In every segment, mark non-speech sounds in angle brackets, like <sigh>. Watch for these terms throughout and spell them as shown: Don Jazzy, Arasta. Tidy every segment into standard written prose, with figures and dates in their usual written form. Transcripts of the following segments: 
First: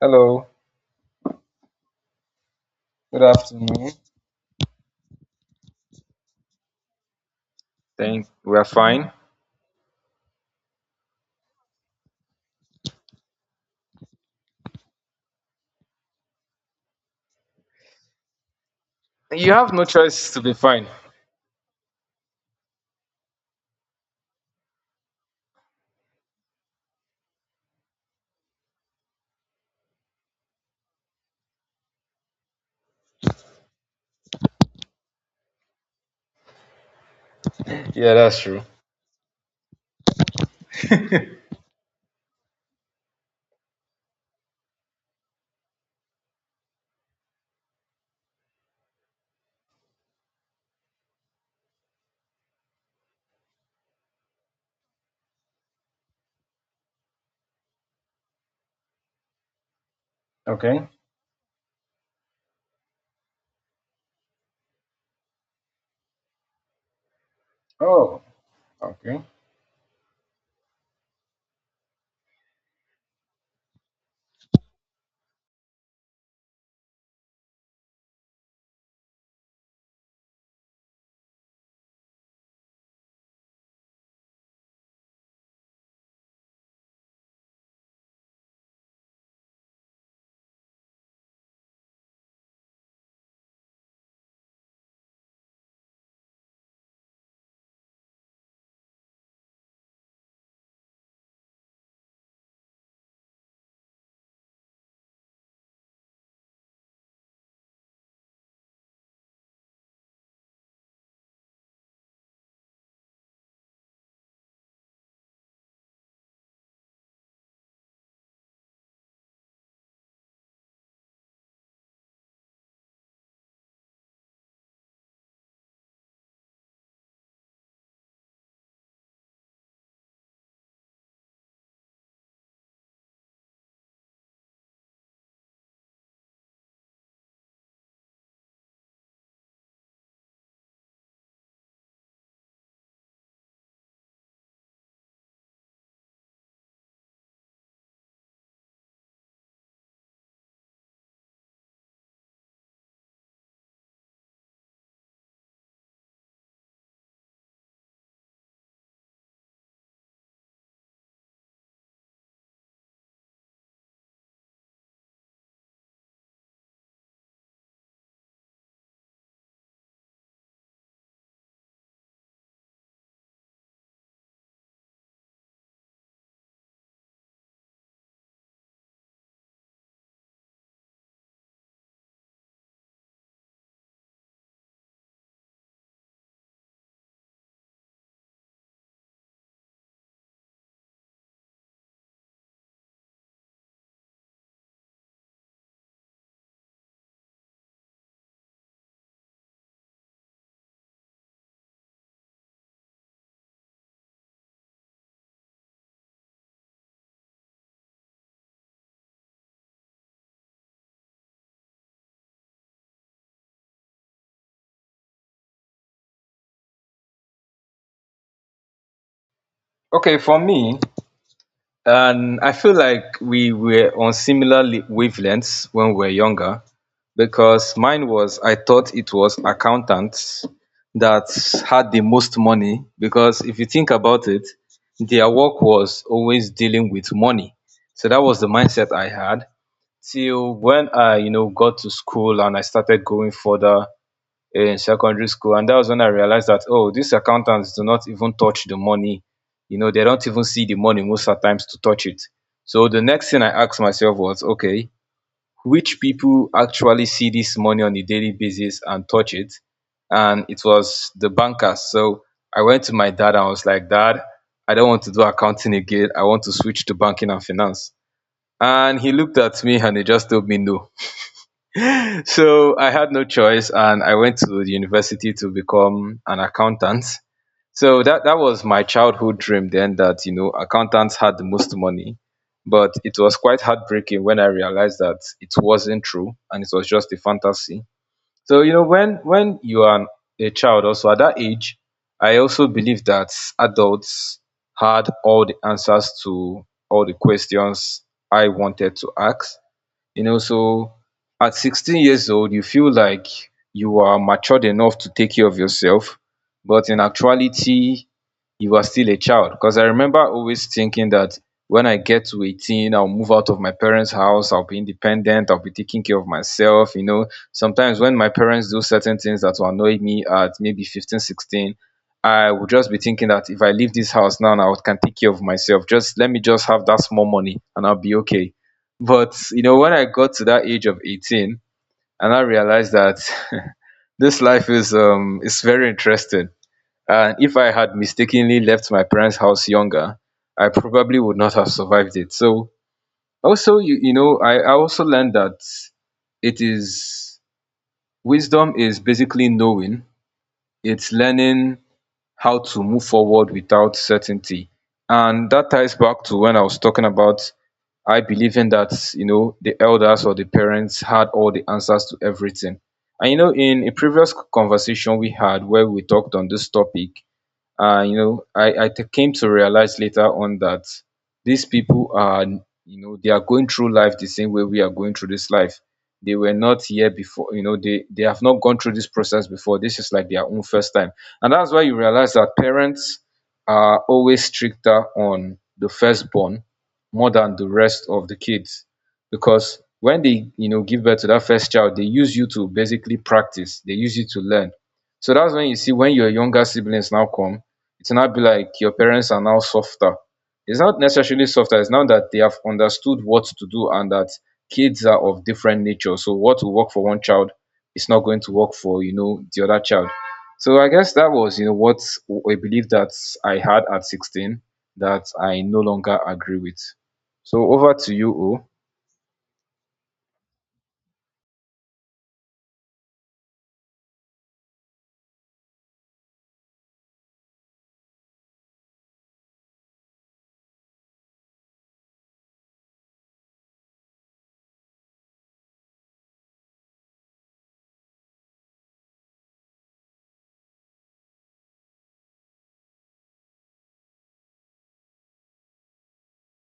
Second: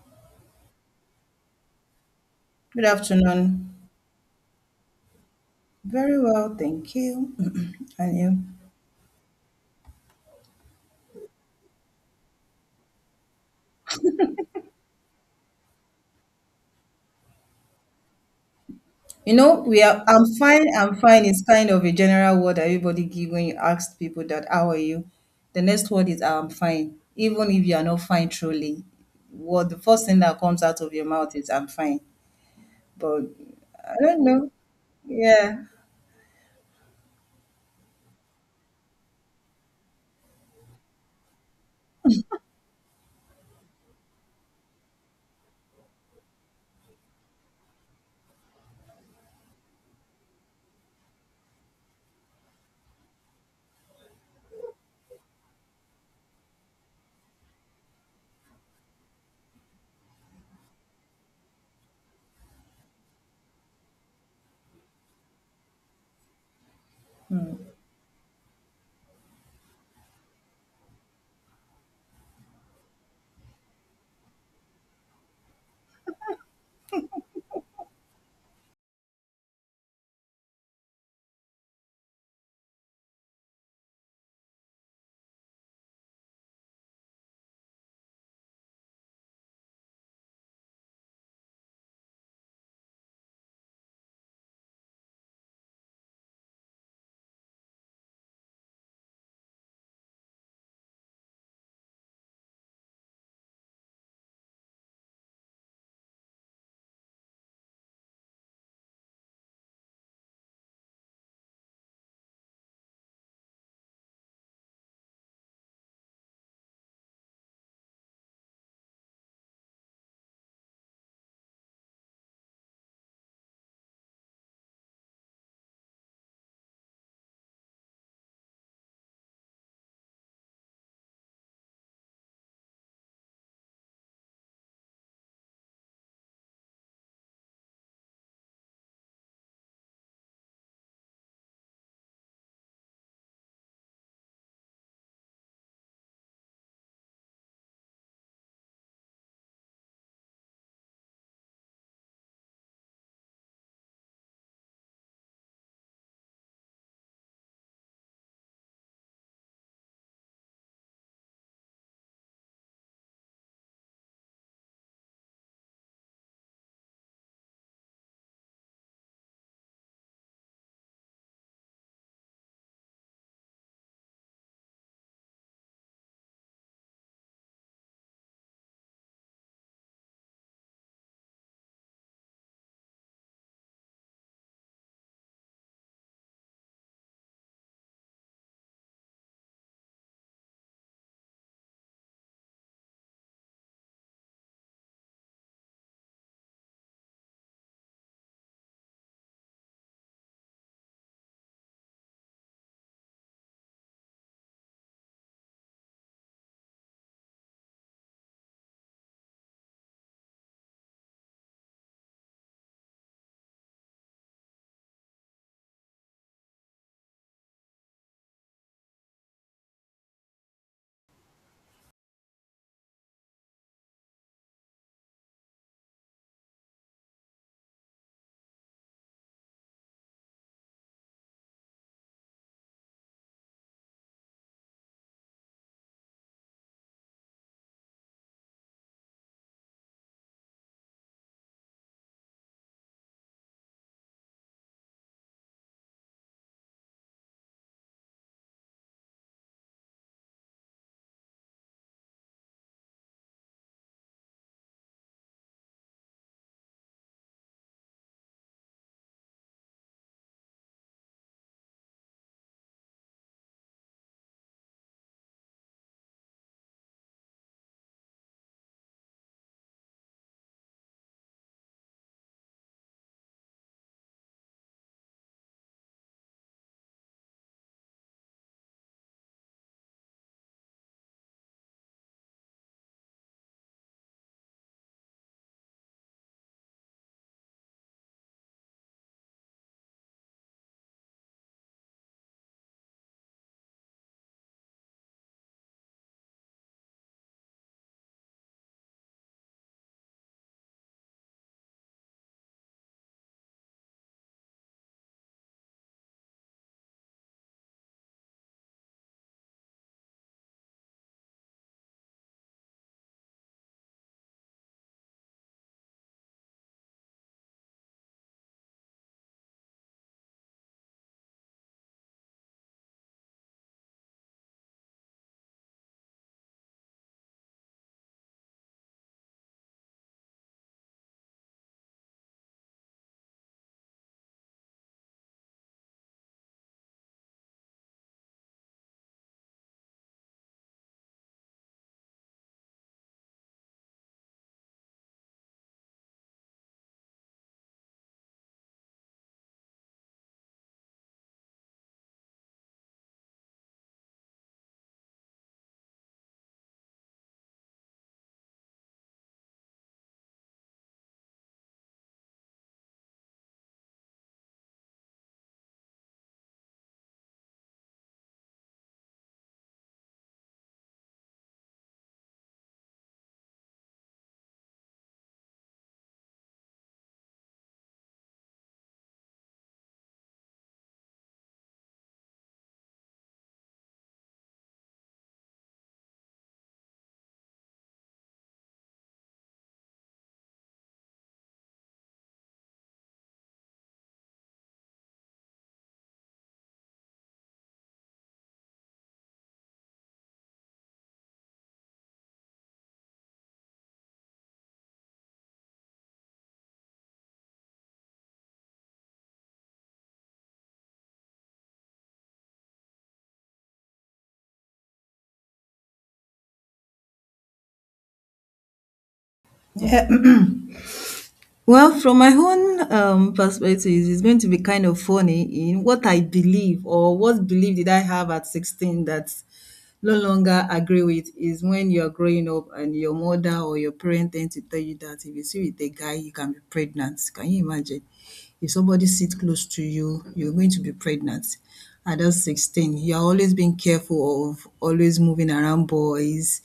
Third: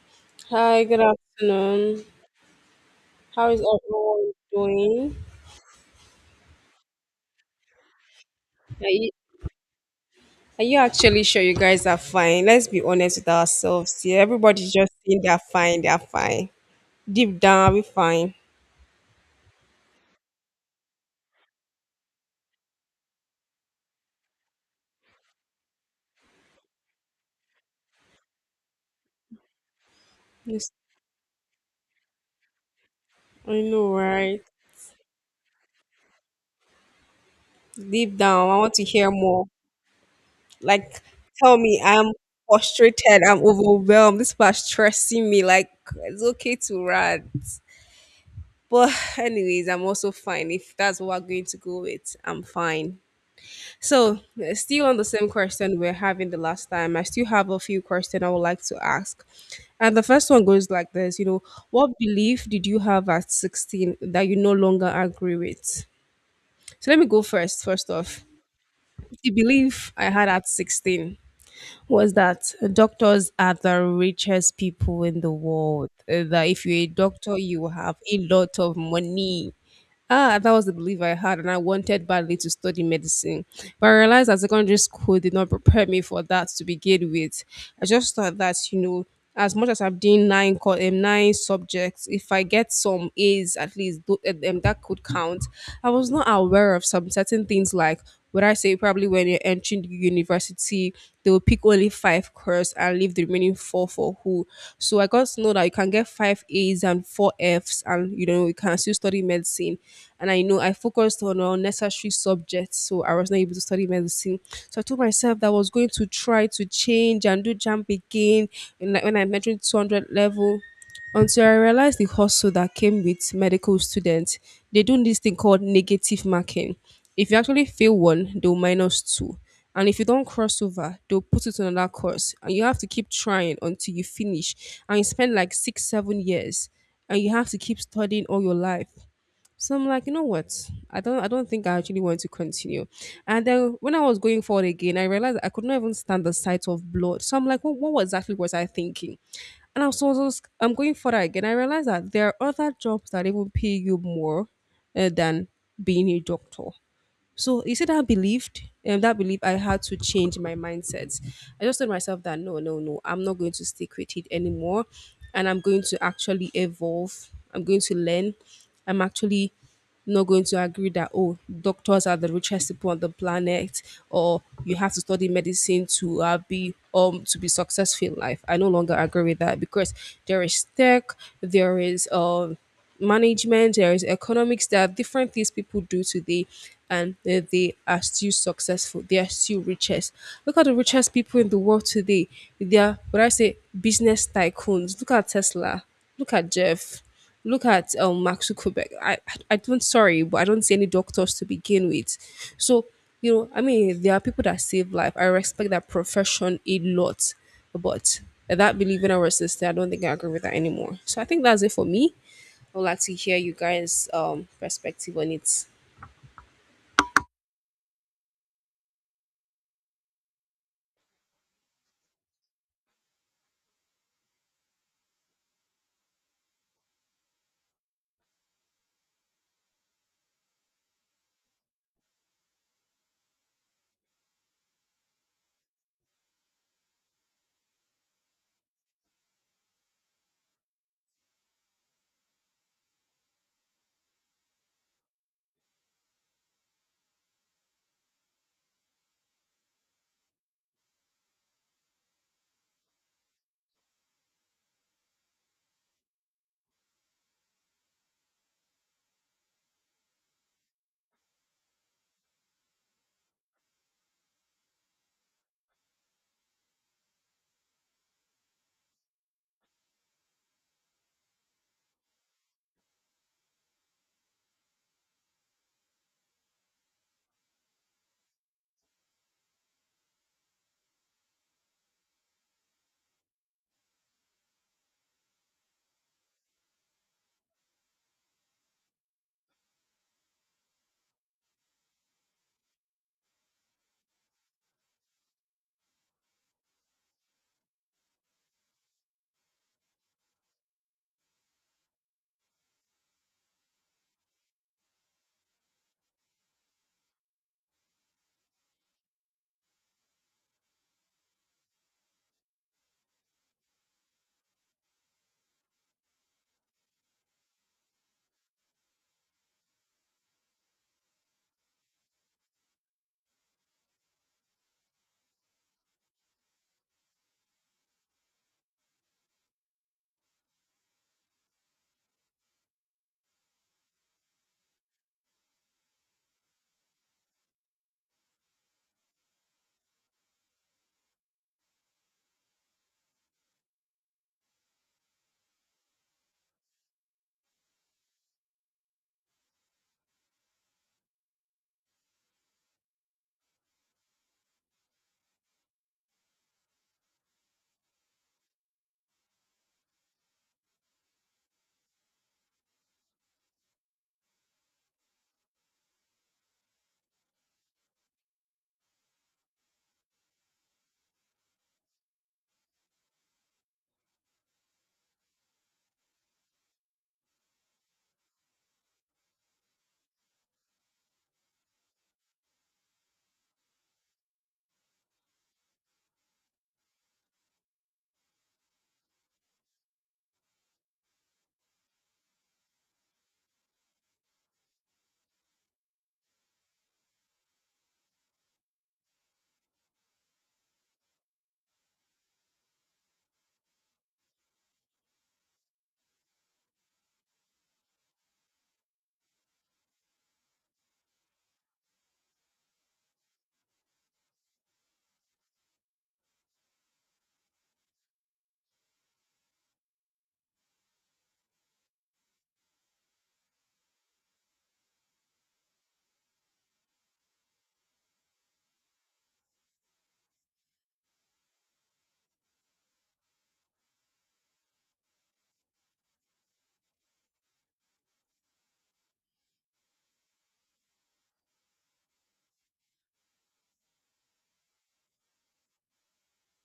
Hello, Hi, good afternoon. Good good How is afternoon. afternoon. everyone doing? Very well, thank you. <clears throat> And Thank you? we are Are you, fine. are you actually sure you guys are fine? Let's be honest with ourselves here. Everybody's just saying they're fine. Deep down, we're fine. You You know, have we no are. I'm choice to be fine. fine. I'm fine. It's kind of a general word that everybody give when you ask people that how are you. The next word is I'm fine. Even if you are not fine truly, what the first thing that comes Yes, out of your mouth is I'm fine. But I know, I don't right? know. Yeah. <clears throat> Yeah, Deep that's down, I true. want to hear more. Like, <laughs> tell me, I'm frustrated, I'm overwhelmed. This part stressing me. Like, it's okay to rant. But, anyways, I'm also fine. If that's what we're going to go with, I'm fine. So, still on the same question we are having the last time, I still have a few questions I would like to ask. And the first one goes Okay. like this. You know, what belief did you have at 16 that you no longer agree with? So, let me go first. First Oh, off, okay. the belief I had at 16 was that doctors are the richest people in the world. That if you're a doctor, you have a lot of money. Ah, that was the belief I had, and I wanted badly to study medicine. But I realized that secondary school did not prepare me for that to begin with. I just thought that, you know, as much as I'm doing nine subjects, if I get some A's at least, that could count. I was not aware of some certain things like, would I say, probably when you're entering the university, they will pick only five course and leave the remaining four for who? So I got to know that you can get five A's and four F's, and you know you can still study medicine. And I know I focused on unnecessary subjects, so I was not able to study medicine. So I told myself that I was going to try to change and do jump again. And like when I mentioned 200 level, until I realized the hustle that came with medical students. They do this thing called negative marking. If you actually fail one, they'll minus two. And if you don't cross over, they'll put it on another course. And you have to keep trying until you finish. And you spend like six, 7 years. And you have to keep studying all your life. So I'm like, you know what? I don't think I actually want to continue. And then when I was going forward again, I realized I could not even stand the sight of blood. So I'm like, what exactly was I thinking? And I was, I'm going further again. I realized that there are other jobs that even pay you more than being a doctor. So you see that believed that belief I had to change my mindset. I just told myself that no, no, no, I'm not going to stick with it anymore. And I'm going to actually evolve. I'm going to learn. I'm actually not going to agree that, oh, doctors are the richest people on the planet, or you have to study medicine to be to be successful in life. I no longer agree with that because there is tech, there is management, there is economics, there are different things people do today, and they are still successful. They are still richest. Look at the richest people in the world today. They are what I say business tycoons. Look at Tesla. Look at Jeff. Look at Mark Zuckerberg. I don't, sorry, but I don't see any doctors to begin with. So, you know, I mean, there are people that save life. I respect that profession a lot, but that believing our sister, I don't think I agree with that anymore. So I think that's it for me. I would like to hear you guys' perspective on it. Okay, for me, and I feel like we were on similar wavelengths when we were younger, because mine was I thought it was accountants that had the most money, because if you think about it, their work was always dealing with money. So that was the mindset I had. Till when I, you know, got to school and I started going further in secondary school, and that was when I realized that, oh, these accountants do not even touch the money. You know, they don't even see the money most at times to touch it. So the next thing I asked myself was, okay, which people actually see this money on a daily basis and touch it? And it was the bankers. So I went to my dad and I was like, dad, I don't want to do accounting again, I want to switch to banking and finance. And he looked at me and he just told me no. So I had no choice and I went to the university to become an accountant. So that was my childhood dream then, that, you know, accountants had the most money. But it was quite heartbreaking when I realized that it wasn't true and it was just a fantasy. So, you know, when you are a child also at that age, I also believed that adults had all the answers to all the questions I wanted to ask. You know, so at 16 years old, you feel like you are matured enough to take care of yourself, but in actuality, you are still a child, because I remember always thinking that when I get to 18, I'll move out of my parents' house, I'll be independent, I'll be taking care of myself. You know, sometimes when my parents do certain things that will annoy me at maybe 15, 16, I would just be thinking that if I leave this house now, I can take care of myself. Just let me just have that small money and I'll be okay. But you know, when I got to that age of 18 and I realized that, <laughs> this life is very interesting, and if I had mistakenly left my parents' house younger, I probably would not have survived it. So also, I also learned that it is wisdom is basically knowing, it's learning how to move forward without certainty. And that ties back to when I was talking about I believing that, you know, the elders or the parents had all the answers to everything. And you know, in a previous conversation we had where we talked on this topic, you know, came to realize later on that these people are, you know, they are going through life the same way we are going through this life. They were not here before. You know, they have not gone through this process before. This is like their own first time. And that's why you realize that parents are always stricter on the firstborn more than the rest of the kids, because when they, you know, give birth to that first child, they use you to basically practice, they use you to learn. So that's when you see, when your younger siblings now come, it's not be like your parents are now softer. It's not necessarily softer, it's now that they have understood what to do, and that kids are of different nature. So what will work for one child is not going to work for, you know, the other child. So I guess that was, you know, what I believe that I had at 16 that I no longer agree with. So over to you, O. Yeah. Well, from my own perspective, it's going to be kind of funny in what I believe or what belief did I have at 16 that no longer agree with is when you're growing up and your mother or your parent tend to tell you that if you see with a guy, you can be pregnant. Can you imagine? If somebody sits close to you, you're going to be pregnant. At that 16, you're always being careful of always moving around boys.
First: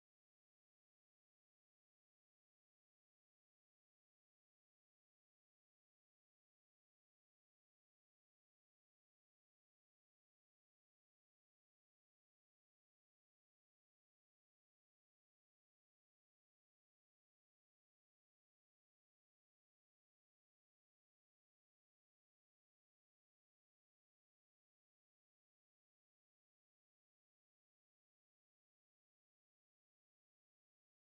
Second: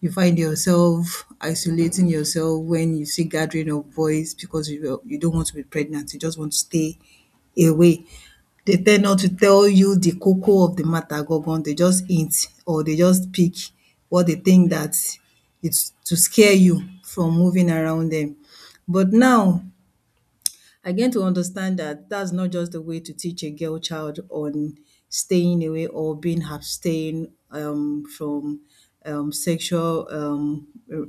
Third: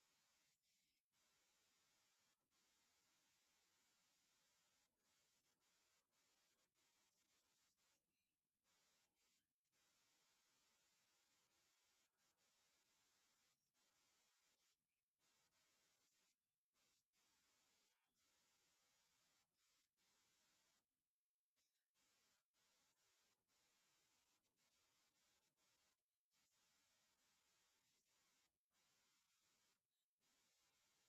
You find yourself isolating yourself when you see gathering of boys because you don't want to be pregnant. You just want to stay away. They tend not to tell you the cocoa of the matter gangan. They just hint or they just pick what they think that it's to scare you from moving around them. But now, I gained to understand that that's not just the way to teach a girl child on staying away or being abstain from sexual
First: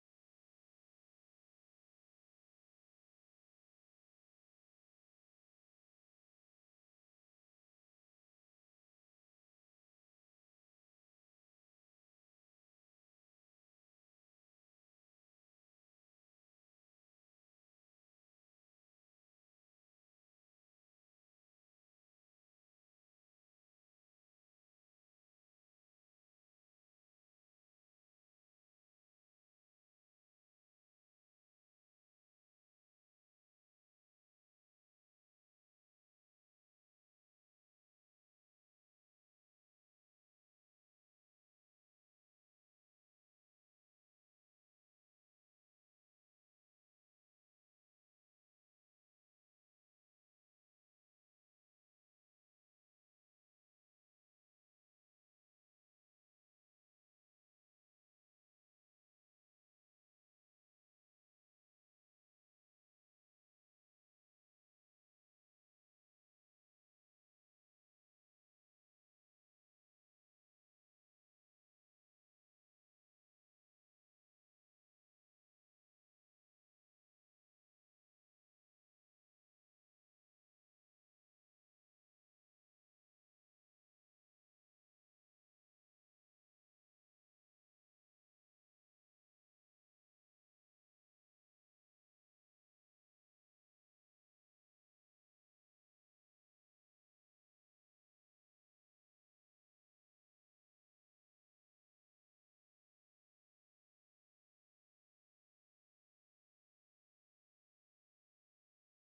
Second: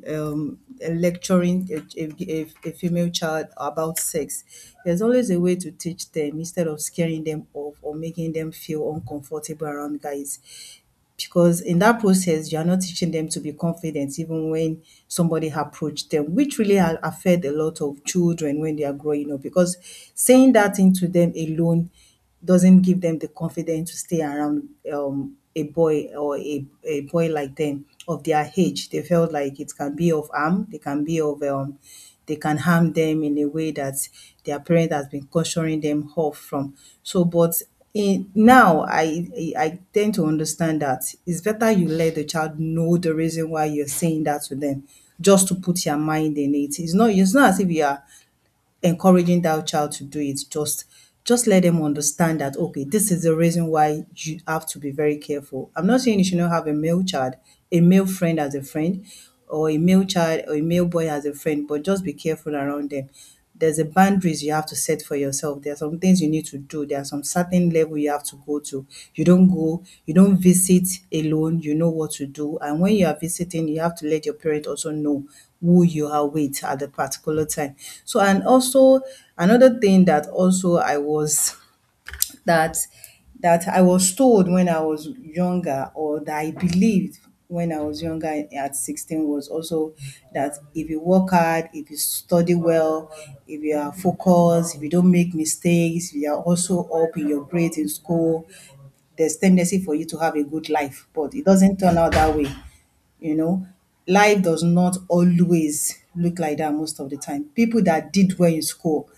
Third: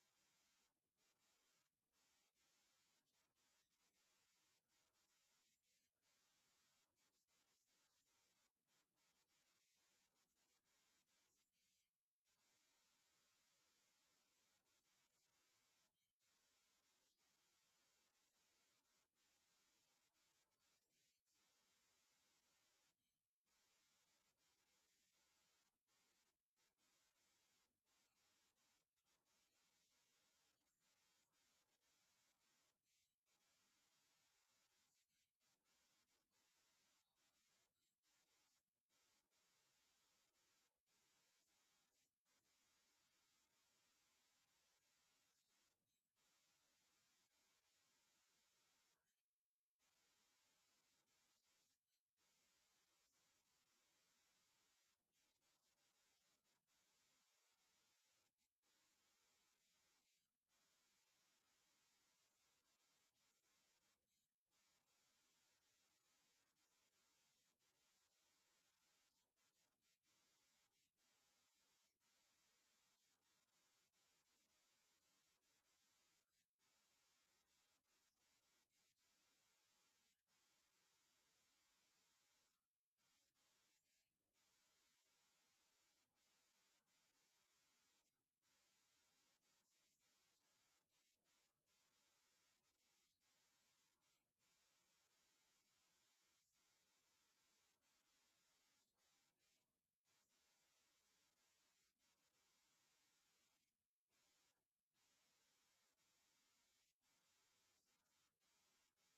um, lecturing a, a female child about sex. There's always a way to teach them instead of scaring them off or making them feel uncomfortable around guys because in that process you are not teaching them to be confident even when somebody approached them, which really affect a lot of children when they are growing up because saying that thing to them alone doesn't give them the confidence to stay around a boy or a boy like them of their age. They felt like it can be of harm, they can be of they can harm them in a way that their parent has been cautioning them off from. So but in now, I tend to understand that it's better you let the child know the reason why you're saying that to them, just to put your mind in it. It's not, it's not as if you are encouraging that child to do it. Just let them understand that okay, this is the reason why you have to be very careful. I'm not saying you should not have a male child, a male friend as a friend, or a male child or a male boy as a friend, but just be careful around them. There's a boundaries you have to set for yourself. There are some things you need to do. There are some certain level you have to go to. You don't go, you don't visit alone, you know what to do. And when you are visiting, you have to let your parent also know who you are with at the particular time. So and also, another thing that also I was, that that I was told when I was younger or that I believed when I was younger at 16 was also that if you work hard, if you study well, if you are focused, if you don't make mistakes, if you are also up in your grades in school, there's tendency for you to have a good life. But it doesn't turn out that way. You know, life does not always look like that most of the time. People that did well in school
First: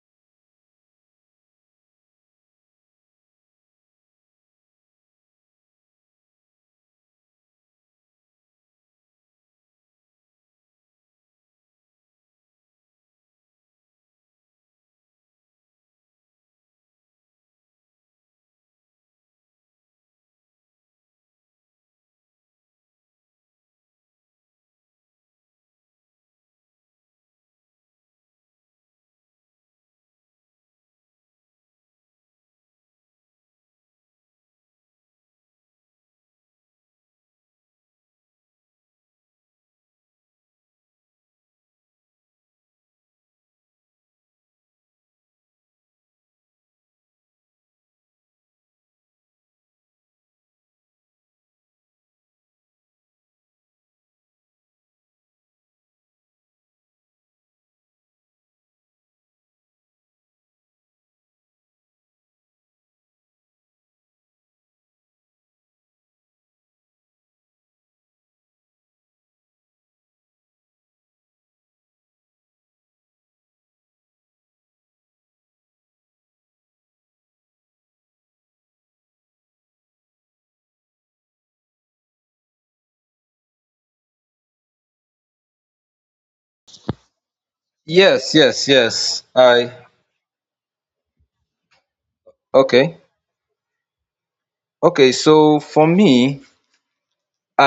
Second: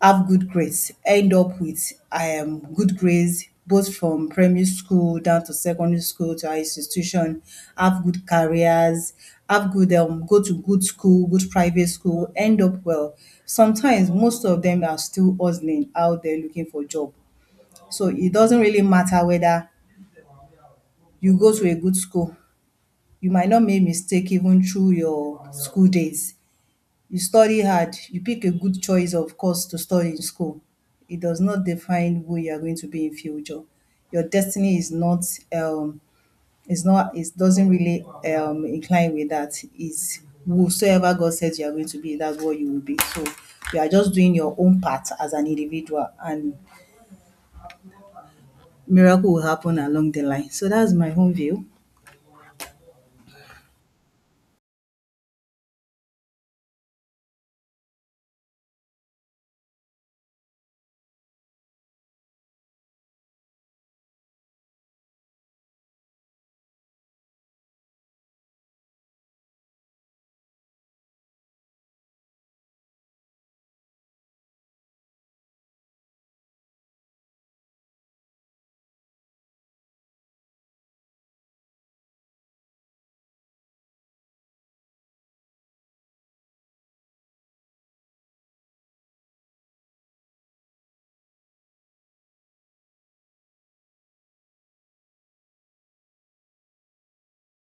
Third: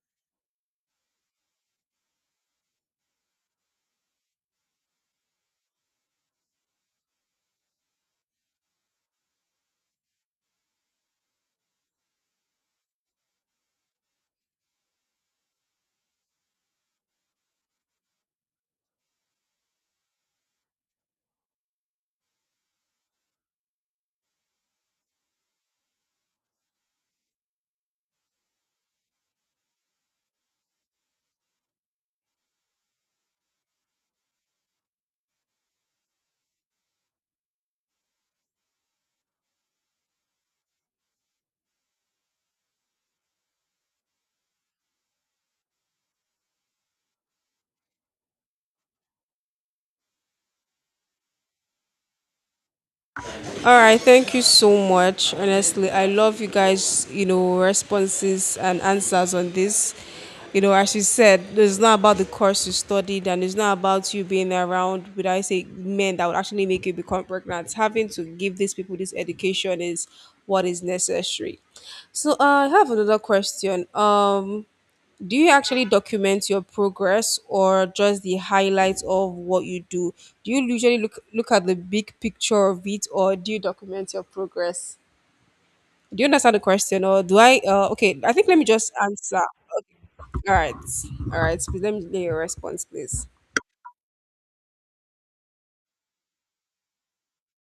have good grades, end up with good grades both from primary school down to secondary school to higher institution, have good careers, have good go to good school, good private school, end up well. Sometimes most of them are still hustling out there looking for job. So it doesn't really matter whether you go to a good school, you might not make mistake even through your school days. You study hard, you pick a good choice of course to study in school. It does not define who you are going to be in future. Your destiny is not um is not, it doesn't really incline with that. Is whosoever God says you are going to be, that's what you will be. So you are just doing your own part as an individual and miracle will happen along the line. So that's my own view. All right, thank you so much. Honestly, I love you guys, you know, responses and answers on this. You know, as you said, it's not about the course you studied and it's not about you being around, would I say, men that would actually make you become pregnant. Having to give these people this education is what is necessary. So, I have another question. Do you actually document your progress or just the highlights of what you do? Do you usually look at the big picture of it or do you document your progress? Do you understand the question or do I okay, Yes, I think let me yes, just yes. answer. I Okay. All right. All right. Please let me hear your response, okay. please. Okay, so for me,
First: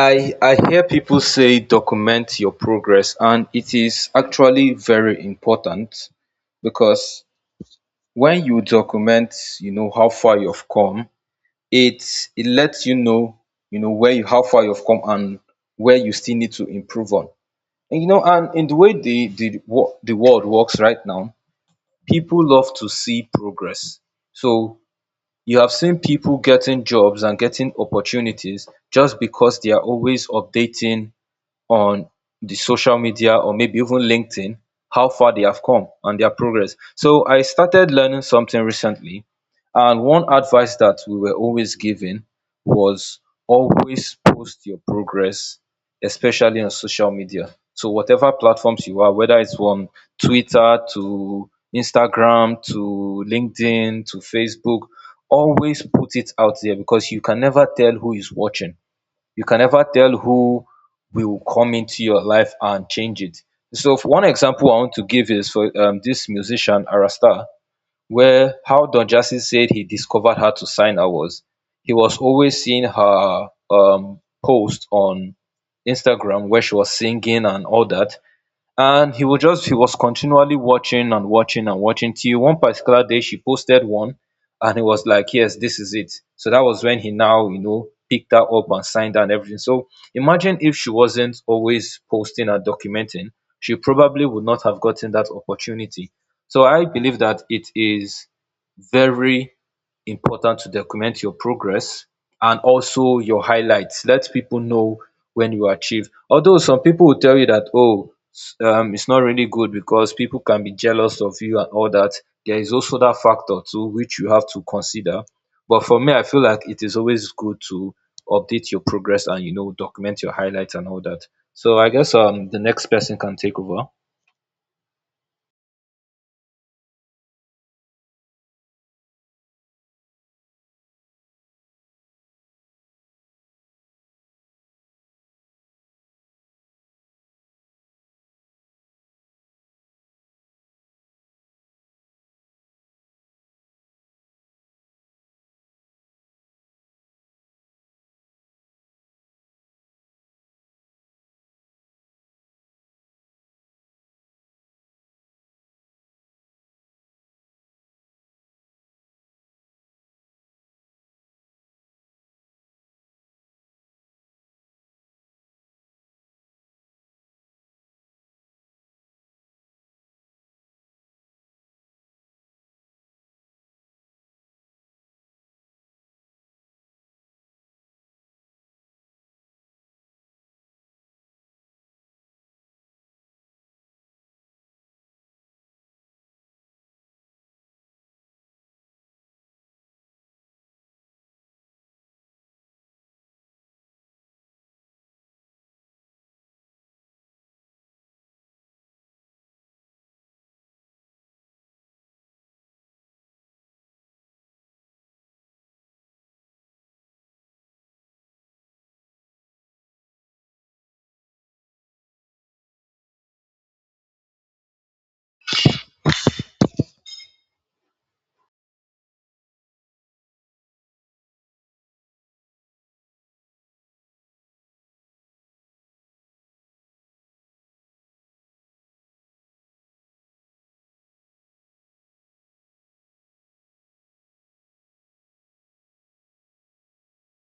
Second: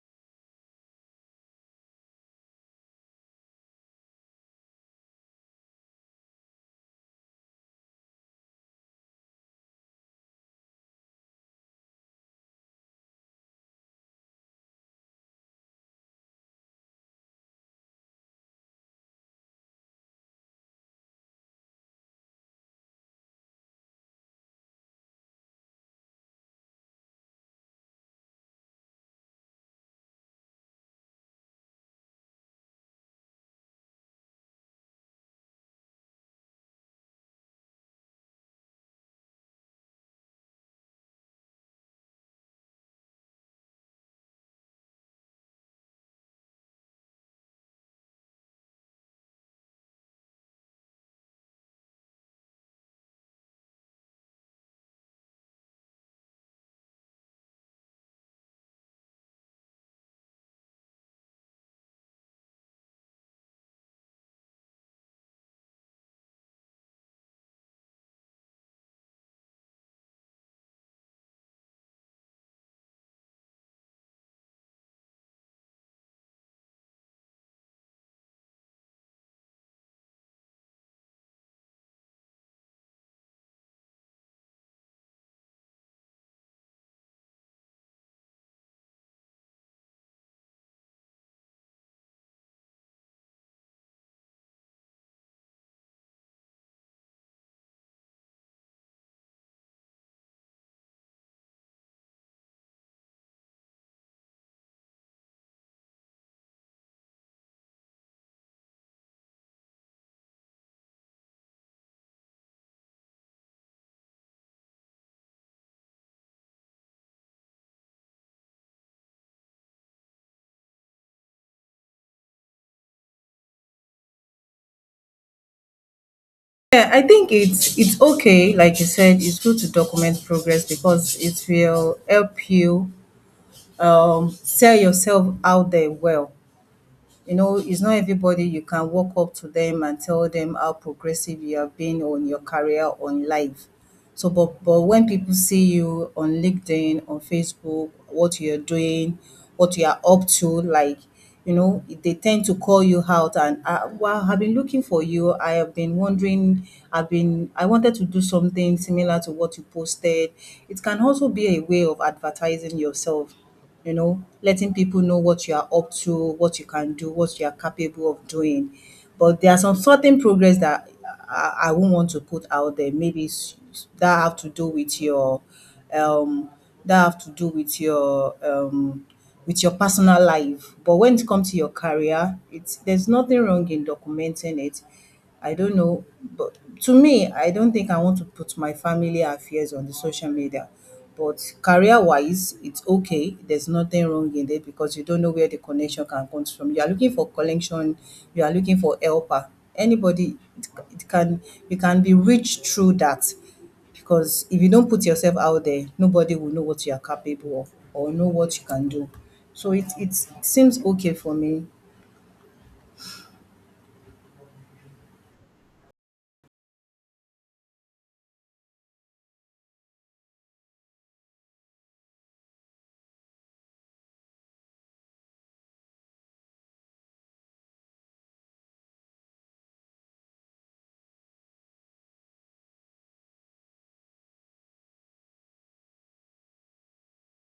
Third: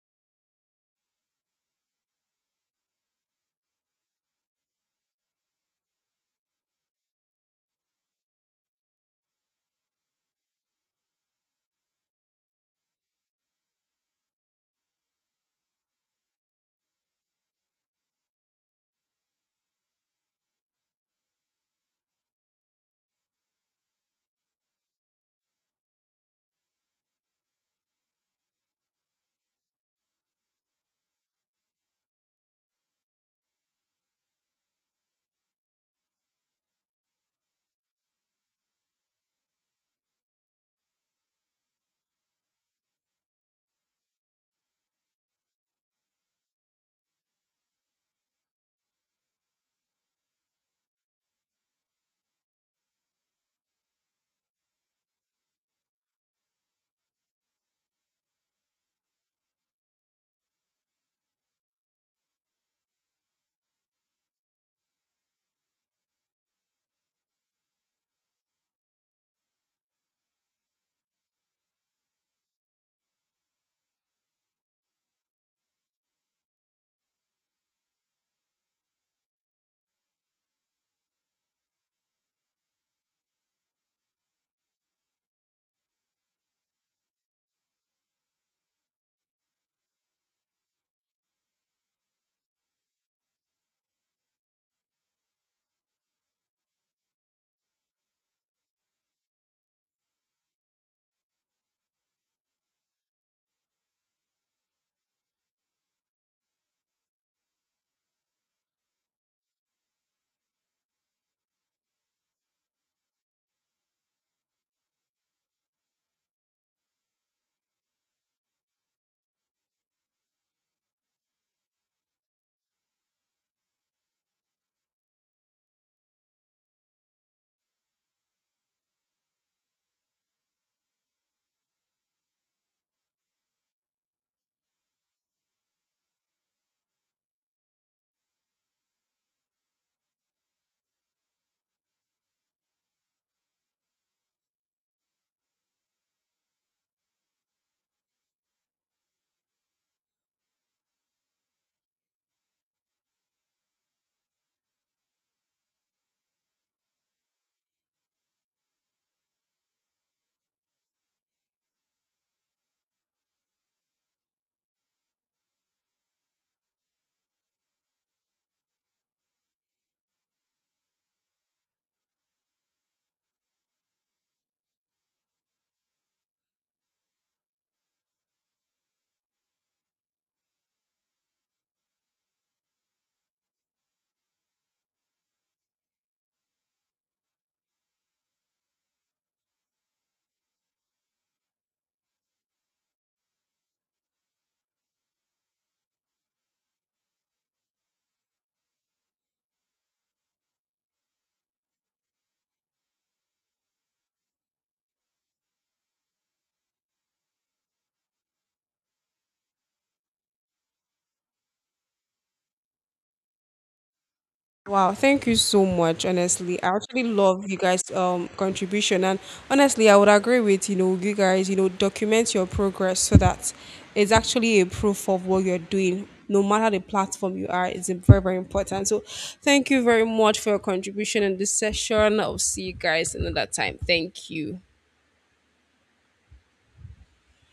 I hear people say document your progress, and it is actually very important, because when you document, you know how far you've come. It lets you know, you know, where you how far you've come and where you still need to improve on. And you know, and in the way the world works right now, people love to see progress. So you have seen people getting jobs and getting opportunities just because they are always updating on the social media, or maybe even LinkedIn, how far they have come and their progress. So I started learning something recently, and one advice that we were always given was always post your progress, especially on social media. So whatever platforms you are, whether it's on Twitter to Instagram to LinkedIn to Facebook, always put it out there, because you can never tell who is watching. You can never tell who will come into your life and change it. So for one example I want to give is for this musician Arasta, where how Don Jazzy said he discovered her to sign her was he was always seeing her post on Instagram where she was singing and all that. And he would just he was continually watching and watching and watching, till one particular day she posted one and he was like, yes, this is it. So that was when he now, you know, picked her up and signed her and everything. So imagine if she wasn't always posting and documenting, she probably would not have gotten that opportunity. So I believe that it is very important to document your progress and also your highlights. Let people know when you achieve. Although some people will tell you that, oh, it's not really good because people can be jealous of you and all that. There is also that factor too, which you have to consider. But for me, I feel like it is always good to update your progress and, you know, document your highlights and all that. So I guess the next person can take over. Yeah, I think it's okay. Like you said, it's good to document progress because it will help you sell yourself out there well. You know, it's not everybody you can walk up to them and tell them how progressive you have been on your career, on life. So, but when people see you on LinkedIn, on Facebook, what you're doing, what you are up to, like you know, they tend to call you out and wow, I've been looking for you. I have been wondering. I've been. I wanted to do something similar to what you posted. It can also be a way of advertising yourself, you know, letting people know what you are up to, what you can do, what you are capable of doing. But there are some certain progress that I won't want to put out there. Maybe that have to do with your, um, that have to do with your personal life. But when it comes to your career, it's there's nothing wrong in documenting it. I don't know, but to me, I don't think I want to put my family affairs on the social media. But career wise, it's okay. There's nothing wrong in it because you don't know where the connection can come from. You are looking for connection, you are looking for helper. Anybody, it can, you can be rich through that, because if you don't put yourself out there, nobody will know what you are capable of or know what you can do. So it seems okay for me. Wow, thank you so much. Honestly, I actually love you guys' contribution, and honestly, I would agree with, you know, you guys. You know, document your progress so that it's actually a proof of what you're doing, no matter the platform you are. It's very very important. So, thank you very much for your contribution in this session. I'll see you guys another time. Thank you.